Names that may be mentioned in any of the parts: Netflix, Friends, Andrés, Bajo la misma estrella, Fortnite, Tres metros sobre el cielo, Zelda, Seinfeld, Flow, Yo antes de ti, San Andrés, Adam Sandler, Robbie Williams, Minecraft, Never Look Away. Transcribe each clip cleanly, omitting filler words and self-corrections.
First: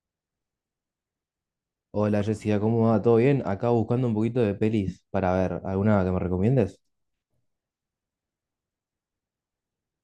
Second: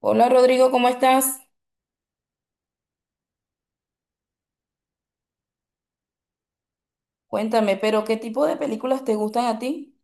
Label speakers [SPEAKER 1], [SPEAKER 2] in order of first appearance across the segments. [SPEAKER 1] Hola Rodrigo, ¿cómo estás?
[SPEAKER 2] Hola Jessica, ¿cómo va? ¿Todo bien? Acá buscando un poquito de pelis para ver, ¿alguna que me recomiendes?
[SPEAKER 1] Cuéntame, pero ¿qué tipo de películas te gustan a ti?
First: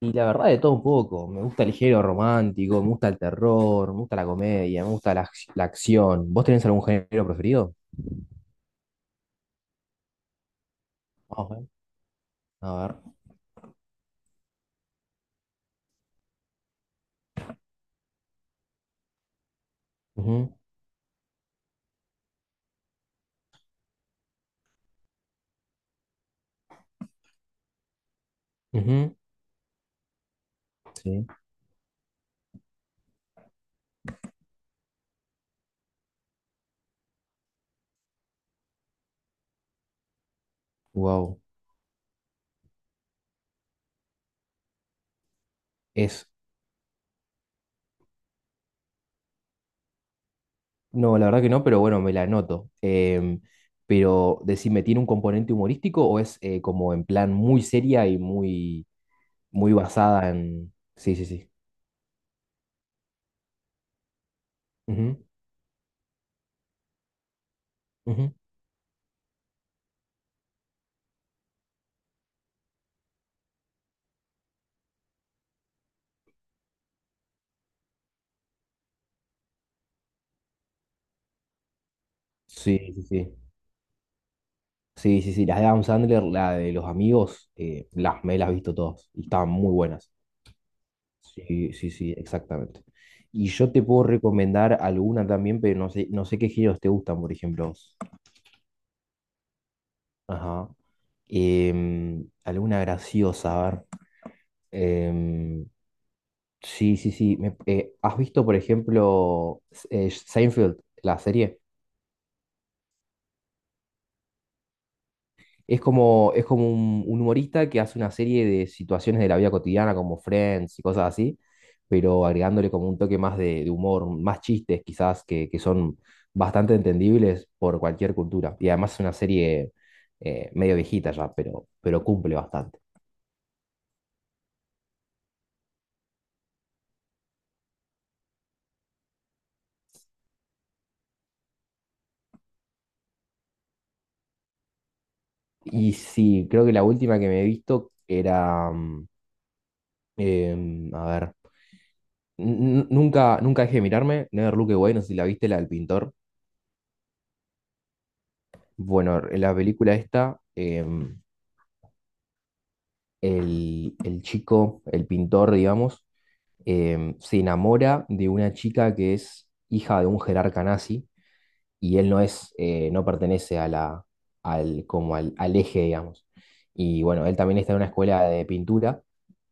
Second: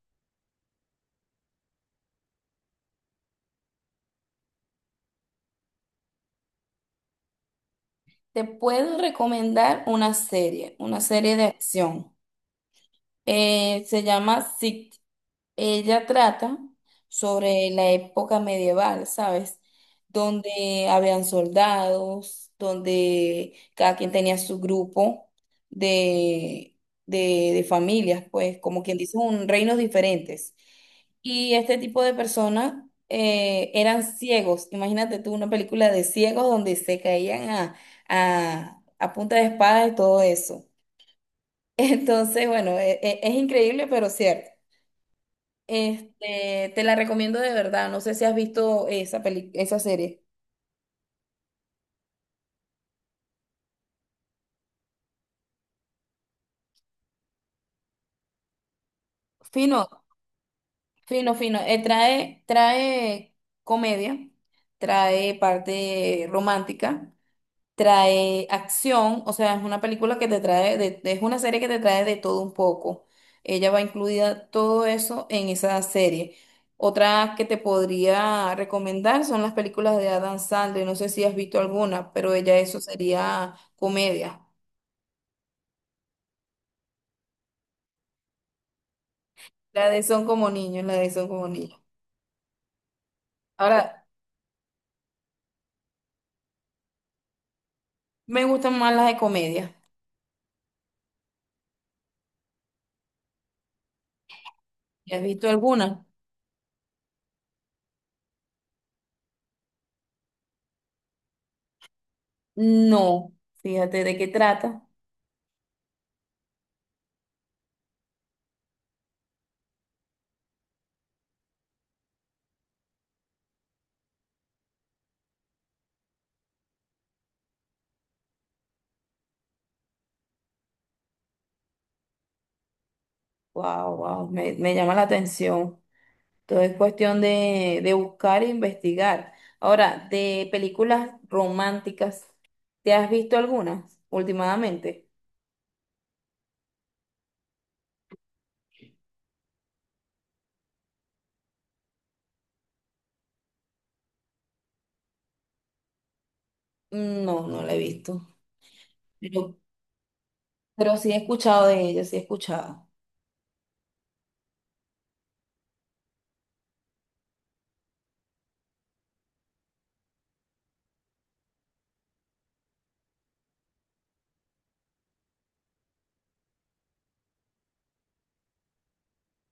[SPEAKER 2] Y la verdad de todo un poco, me gusta el género romántico, me gusta el terror, me gusta la comedia, me gusta la acción. ¿Vos tenés algún género preferido?
[SPEAKER 1] Te puedo recomendar una serie de
[SPEAKER 2] Vamos a ver.
[SPEAKER 1] acción.
[SPEAKER 2] A ver.
[SPEAKER 1] Se llama Ella. Trata sobre la época medieval, ¿sabes?
[SPEAKER 2] Ujú,
[SPEAKER 1] Donde habían soldados, donde cada quien tenía su grupo de, de familias, pues, como quien
[SPEAKER 2] ujú,
[SPEAKER 1] dice, un reinos diferentes.
[SPEAKER 2] sí.
[SPEAKER 1] Y este tipo de personas eran ciegos. Imagínate tú una película de ciegos donde se caían a punta de espada y todo eso.
[SPEAKER 2] Wow.
[SPEAKER 1] Entonces, bueno, es increíble, pero cierto.
[SPEAKER 2] Es.
[SPEAKER 1] Este, te la recomiendo de verdad. No sé si has visto esa peli, esa serie.
[SPEAKER 2] No, la verdad que no, pero bueno, me la anoto. Pero decime, ¿tiene un componente humorístico o es como en plan muy seria y muy
[SPEAKER 1] Fino,
[SPEAKER 2] basada en. Sí, sí,
[SPEAKER 1] fino,
[SPEAKER 2] sí.
[SPEAKER 1] fino. Trae comedia,
[SPEAKER 2] Ujú,
[SPEAKER 1] trae parte romántica,
[SPEAKER 2] ujú.
[SPEAKER 1] trae acción. O sea, es una película que te trae, es una serie que te trae de todo un poco. Ella va incluida todo eso en esa serie. Otra que te podría recomendar son las películas de Adam Sandler. No sé si has visto alguna, pero ella
[SPEAKER 2] Sí,
[SPEAKER 1] eso
[SPEAKER 2] sí, sí.
[SPEAKER 1] sería comedia.
[SPEAKER 2] Sí, sí, sí. Las de Adam Sandler, la de los amigos, las, me las he visto todas. Y estaban muy
[SPEAKER 1] La de
[SPEAKER 2] buenas.
[SPEAKER 1] Son como niños, la de Son como
[SPEAKER 2] Sí,
[SPEAKER 1] niños.
[SPEAKER 2] sí, sí, exactamente. Y yo te puedo
[SPEAKER 1] Ahora,
[SPEAKER 2] recomendar alguna también, pero no sé, no sé qué géneros te gustan, por ejemplo.
[SPEAKER 1] me gustan más las de comedia.
[SPEAKER 2] Ajá. Alguna graciosa, a ver.
[SPEAKER 1] ¿Has visto
[SPEAKER 2] Em,
[SPEAKER 1] alguna?
[SPEAKER 2] sí, sí, sí. ¿Has visto, por ejemplo, Seinfeld, la serie?
[SPEAKER 1] No. Fíjate de qué trata.
[SPEAKER 2] Es como un humorista que hace una serie de situaciones de la vida cotidiana, como Friends y cosas así, pero agregándole como un toque más de humor, más chistes quizás que son bastante entendibles por cualquier cultura. Y además es una serie medio viejita ya, pero cumple bastante.
[SPEAKER 1] Wow, wow, me llama la atención. Todo es cuestión de buscar e investigar. Ahora, de películas románticas, ¿te has visto algunas últimamente?
[SPEAKER 2] Y sí, creo que la última que me he visto era, a ver, nunca dejé de mirarme, Never Look Away, no sé si la viste, la del pintor.
[SPEAKER 1] No, no la he visto.
[SPEAKER 2] Bueno, la
[SPEAKER 1] Pero,
[SPEAKER 2] película esta...
[SPEAKER 1] pero sí he escuchado de ellas, sí he escuchado.
[SPEAKER 2] el chico, el pintor, digamos, se enamora de una chica que es hija de un jerarca nazi y él no es, no pertenece a como al eje, digamos. Y bueno, él también está en una escuela de pintura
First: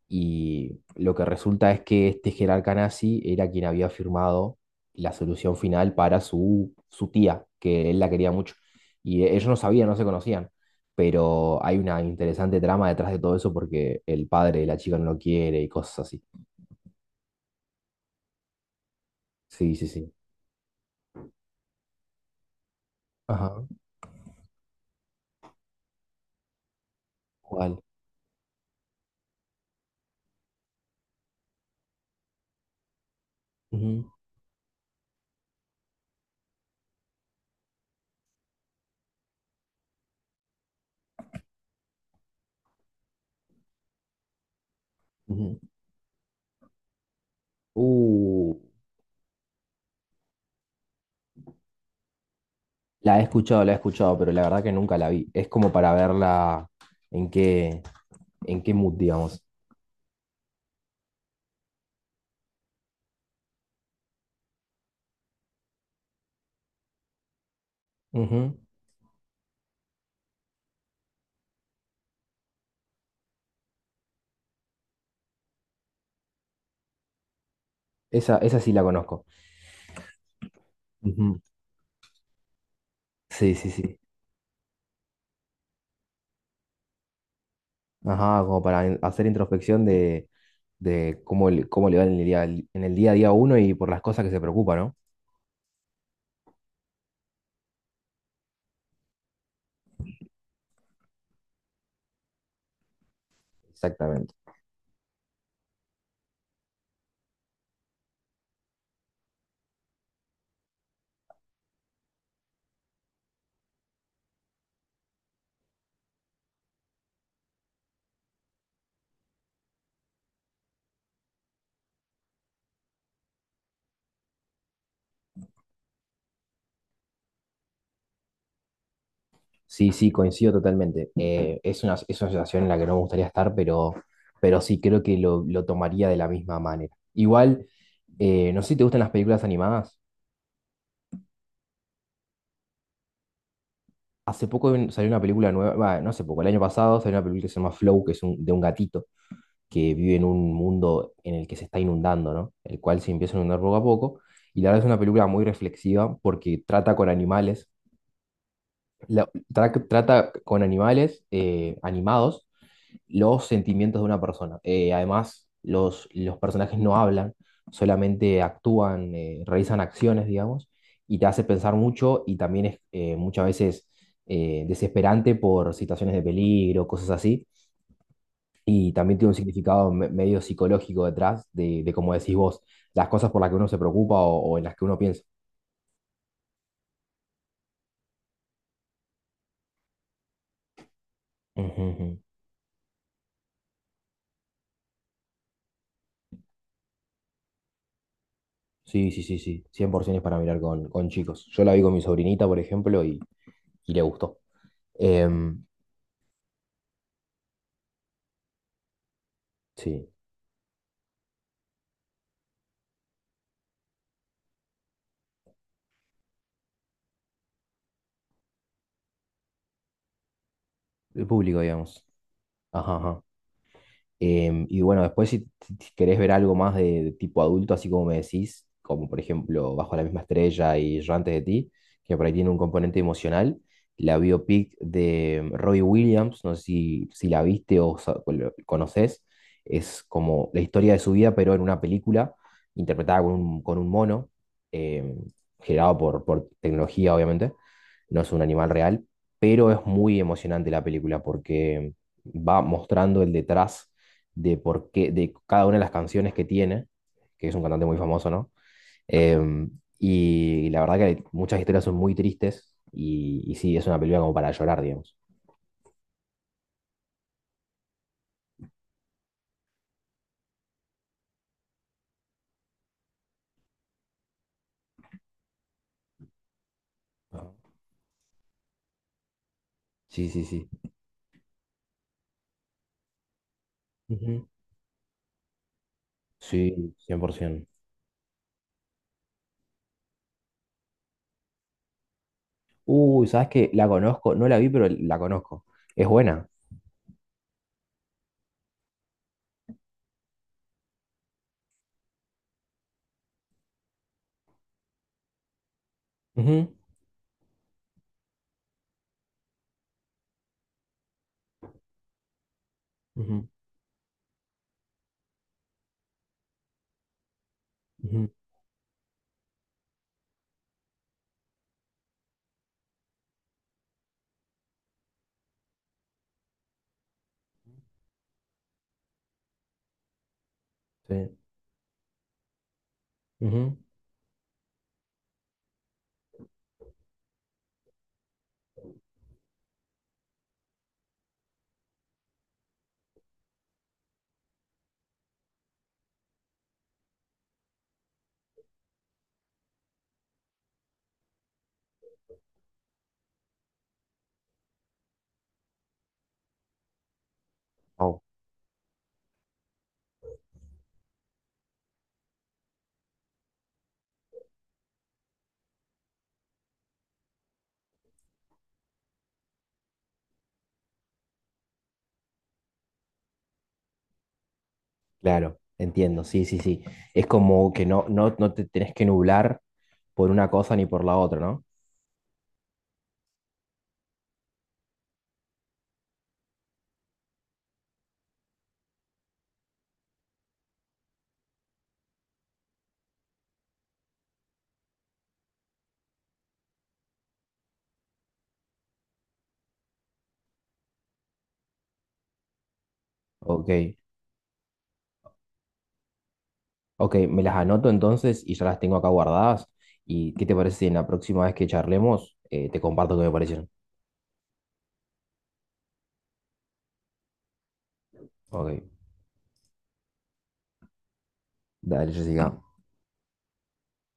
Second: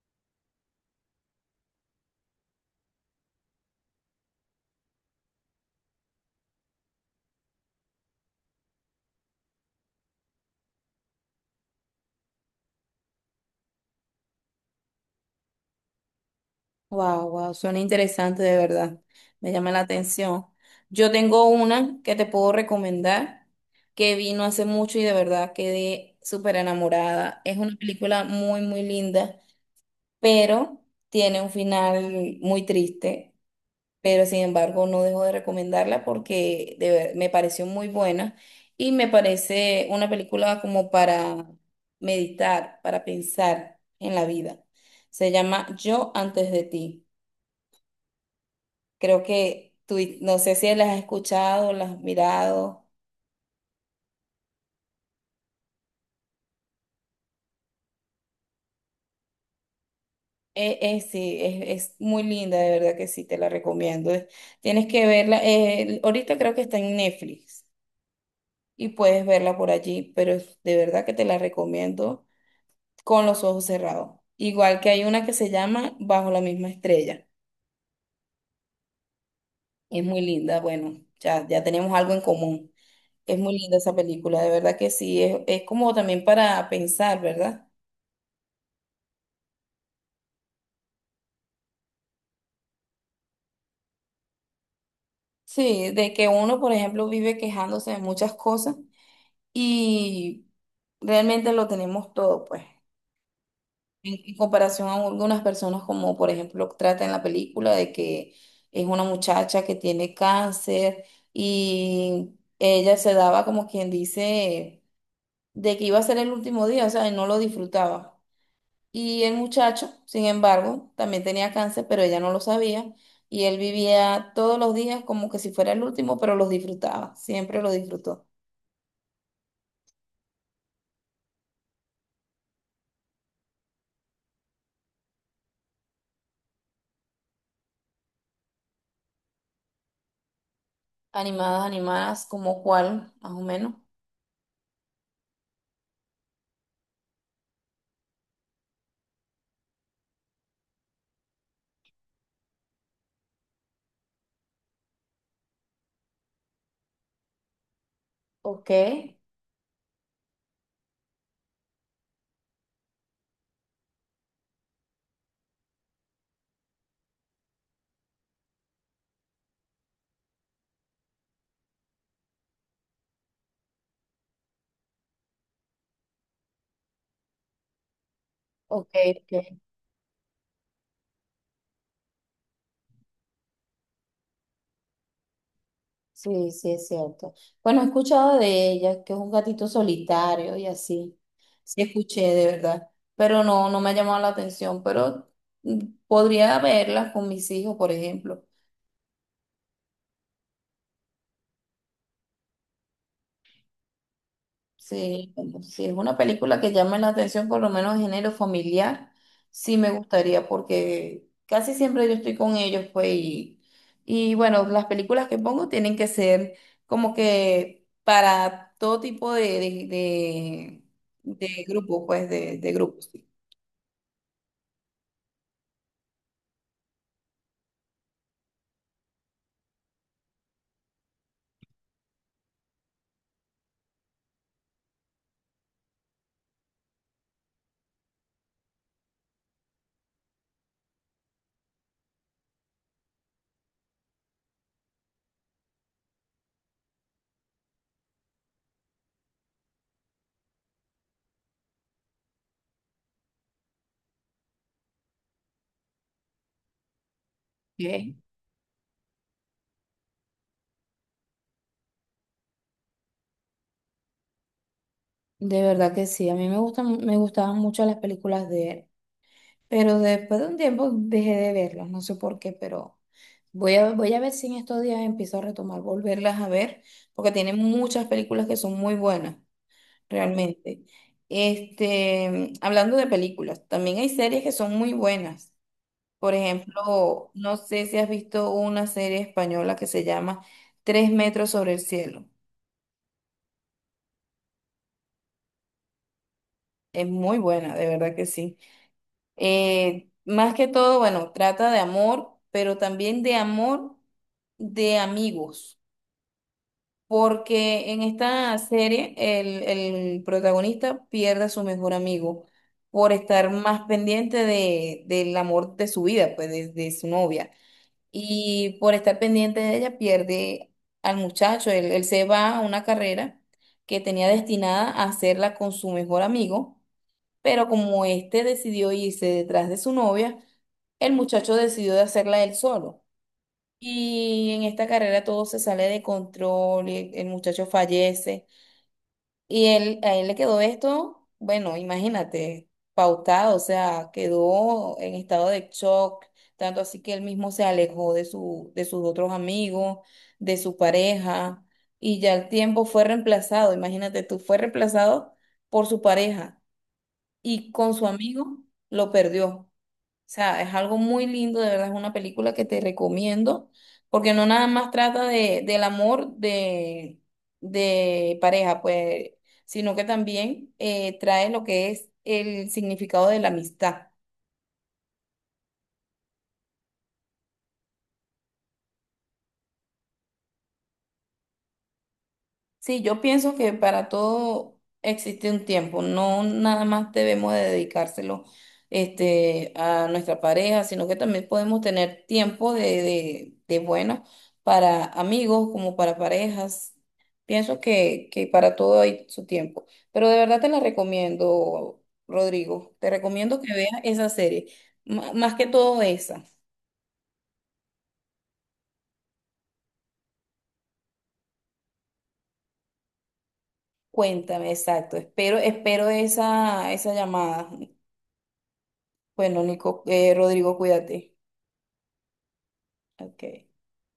[SPEAKER 2] y lo que resulta es que este jerarca nazi era quien había firmado la solución final para su, su tía, que él la quería mucho. Y ellos no sabían, no se conocían. Pero hay una interesante trama detrás de todo eso porque el padre de la chica no lo quiere y cosas así.
[SPEAKER 1] Wow, wow, suena interesante de verdad. Me llama
[SPEAKER 2] Sí,
[SPEAKER 1] la
[SPEAKER 2] sí, sí.
[SPEAKER 1] atención. Yo tengo una que te puedo recomendar
[SPEAKER 2] Ajá.
[SPEAKER 1] que vino hace mucho y de verdad quedé súper enamorada. Es una
[SPEAKER 2] ¿Cuál?
[SPEAKER 1] película muy, muy linda, pero tiene un final muy triste.
[SPEAKER 2] Ujú,
[SPEAKER 1] Pero sin embargo, no dejo de recomendarla porque me pareció muy buena y me parece una película como para meditar, para pensar en la vida. Se
[SPEAKER 2] ujú.
[SPEAKER 1] llama Yo antes de ti.
[SPEAKER 2] Uh,
[SPEAKER 1] Creo que tú, no sé si las has escuchado, las has mirado.
[SPEAKER 2] la he escuchado, pero la verdad que nunca la vi. Es como para verla en qué, en qué mood, digamos.
[SPEAKER 1] Sí, es muy linda, de verdad que sí, te la recomiendo. Tienes que verla. Ahorita creo que está en Netflix
[SPEAKER 2] Ujú.
[SPEAKER 1] y puedes verla por allí, pero de verdad que te la recomiendo con los ojos cerrados. Igual que hay una que se llama Bajo la misma estrella.
[SPEAKER 2] Esa sí la conozco.
[SPEAKER 1] Es muy linda, bueno,
[SPEAKER 2] Ujú.
[SPEAKER 1] ya tenemos algo en común. Es
[SPEAKER 2] Sí,
[SPEAKER 1] muy
[SPEAKER 2] sí,
[SPEAKER 1] linda esa
[SPEAKER 2] sí.
[SPEAKER 1] película, de verdad que sí, es como también para pensar, ¿verdad?
[SPEAKER 2] Ajá, como para hacer introspección de cómo, cómo le va en el día a día a uno y por las cosas que se preocupa, ¿no?
[SPEAKER 1] Sí, de que uno, por ejemplo, vive quejándose de muchas cosas y realmente lo tenemos todo, pues,
[SPEAKER 2] Exactamente.
[SPEAKER 1] en comparación a algunas personas como, por ejemplo, trata en la película de que es una muchacha que tiene cáncer y ella se daba como quien dice de que iba a ser el último día, o sea, y no lo disfrutaba. Y el muchacho, sin embargo, también tenía cáncer, pero ella no lo sabía. Y él vivía todos los días como que si fuera el último, pero los disfrutaba, siempre los disfrutó.
[SPEAKER 2] Sí, sí, coincido totalmente. Es una, es una situación en la que no me gustaría estar, pero sí creo que lo tomaría de la misma manera. Igual, no sé si te gustan las películas animadas.
[SPEAKER 1] Animadas, animadas, como cuál, más o menos.
[SPEAKER 2] Hace poco salió una película nueva, bah, no hace poco, el año pasado salió una película que se llama Flow, que es de un gatito. Que vive en un mundo en el que se está inundando, ¿no? El cual se empieza a inundar poco a poco. Y la verdad es una película muy reflexiva porque trata con animales,
[SPEAKER 1] Ok,
[SPEAKER 2] trata con animales animados los sentimientos de una persona. Además, los personajes no hablan, solamente actúan, realizan acciones, digamos, y te hace pensar mucho y también es muchas veces desesperante por situaciones de peligro, cosas así.
[SPEAKER 1] ok,
[SPEAKER 2] Y también tiene un
[SPEAKER 1] ok.
[SPEAKER 2] significado medio psicológico detrás de, como decís vos, las cosas por las que uno se preocupa o en las que uno piensa.
[SPEAKER 1] Sí, sí, es cierto. Bueno, he escuchado de ella, que es un gatito solitario y así. Sí,
[SPEAKER 2] Ujú, ujú.
[SPEAKER 1] escuché, de verdad. Pero no, no me ha llamado la atención, pero mm, podría verla con mis hijos, por ejemplo.
[SPEAKER 2] Sí, sí, sí, sí. 100% es para mirar con chicos. Yo la vi con mi sobrinita, por ejemplo, y le gustó.
[SPEAKER 1] Sí,
[SPEAKER 2] Em,
[SPEAKER 1] si es una película que llame la atención, por lo menos género familiar, sí me
[SPEAKER 2] sí,
[SPEAKER 1] gustaría porque casi siempre yo estoy con ellos, pues, y bueno, las películas que pongo tienen que ser como que para todo tipo
[SPEAKER 2] de público,
[SPEAKER 1] de grupo,
[SPEAKER 2] digamos.
[SPEAKER 1] pues, de
[SPEAKER 2] Ajá,
[SPEAKER 1] grupos.
[SPEAKER 2] ajá. Y bueno, después si querés ver algo más de tipo adulto, así como me decís, como por ejemplo Bajo la misma estrella y Yo antes de ti, que por ahí tiene un componente emocional, la biopic de Robbie Williams, no sé si la viste o conoces, es como la historia de su vida, pero en una película interpretada con con un mono, em, generado por tecnología, obviamente, no es un animal real, pero es muy emocionante la película porque va mostrando el detrás de por qué, de cada una de las canciones que tiene, que es un cantante muy
[SPEAKER 1] Ok.
[SPEAKER 2] famoso, ¿no? Em, y la verdad que muchas historias son muy tristes y sí, es una película como para llorar, digamos.
[SPEAKER 1] De verdad que sí, a mí me gustan, me gustaban mucho las películas de él. Pero después de un tiempo dejé de verlas, no sé por qué, pero voy a ver si en estos días empiezo a retomar, volverlas a ver, porque tienen
[SPEAKER 2] Ah.
[SPEAKER 1] muchas películas que son muy buenas,
[SPEAKER 2] Sí, sí, sí.
[SPEAKER 1] realmente. Este, hablando de películas, también hay series
[SPEAKER 2] Ujú.
[SPEAKER 1] que son muy buenas. Por
[SPEAKER 2] Sí,
[SPEAKER 1] ejemplo, no
[SPEAKER 2] 100%.
[SPEAKER 1] sé si has visto una serie española que se llama Tres metros sobre el cielo.
[SPEAKER 2] Uy, ¿sabes qué? La conozco, no la vi, pero la conozco. Es buena.
[SPEAKER 1] Es muy buena, de verdad que sí. Más que todo, bueno, trata de amor, pero también de amor de amigos,
[SPEAKER 2] Ujú,
[SPEAKER 1] porque en esta serie el protagonista pierde a su mejor amigo por
[SPEAKER 2] ujú,
[SPEAKER 1] estar más pendiente del amor de su vida, pues de su novia,
[SPEAKER 2] ujú,
[SPEAKER 1] y por estar pendiente de ella pierde al muchacho, él se va a una carrera que tenía destinada a hacerla con su mejor amigo, pero como este decidió irse detrás de su novia, el
[SPEAKER 2] sí,
[SPEAKER 1] muchacho decidió de hacerla él solo.
[SPEAKER 2] ujú.
[SPEAKER 1] Y en esta carrera todo se sale de control y el muchacho fallece. Y él, a él le quedó esto, bueno, imagínate, pautado, o sea, quedó en estado de shock, tanto así que él mismo se alejó de sus otros amigos, de su pareja, y ya el tiempo fue reemplazado, imagínate tú, fue reemplazado por su pareja y con su
[SPEAKER 2] Oh,
[SPEAKER 1] amigo lo perdió. O sea, es algo muy lindo, de verdad, es una película que te recomiendo, porque no nada más trata del amor de pareja, pues, sino que también trae lo que es el significado de la amistad.
[SPEAKER 2] claro, entiendo, sí, sí, sí. Es como que no, no, no te tenés que nublar por una cosa ni por la otra, ¿no?
[SPEAKER 1] Sí, yo pienso que para todo existe un tiempo, no nada más debemos de dedicárselo este, a nuestra pareja, sino que también podemos tener tiempo de bueno para amigos como para parejas. Pienso que para todo hay su tiempo, pero de verdad te la recomiendo, Rodrigo, te recomiendo
[SPEAKER 2] Ok,
[SPEAKER 1] que veas esa serie, más que todo esa.
[SPEAKER 2] ok, me las anoto entonces y ya las tengo acá guardadas. ¿Y qué te parece si en la próxima vez que charlemos te comparto qué me parecieron?
[SPEAKER 1] Cuéntame, exacto, espero, espero esa, esa llamada.
[SPEAKER 2] Ok,
[SPEAKER 1] Bueno, Nico, Rodrigo, cuídate.
[SPEAKER 2] dale, Jessica.
[SPEAKER 1] Ok.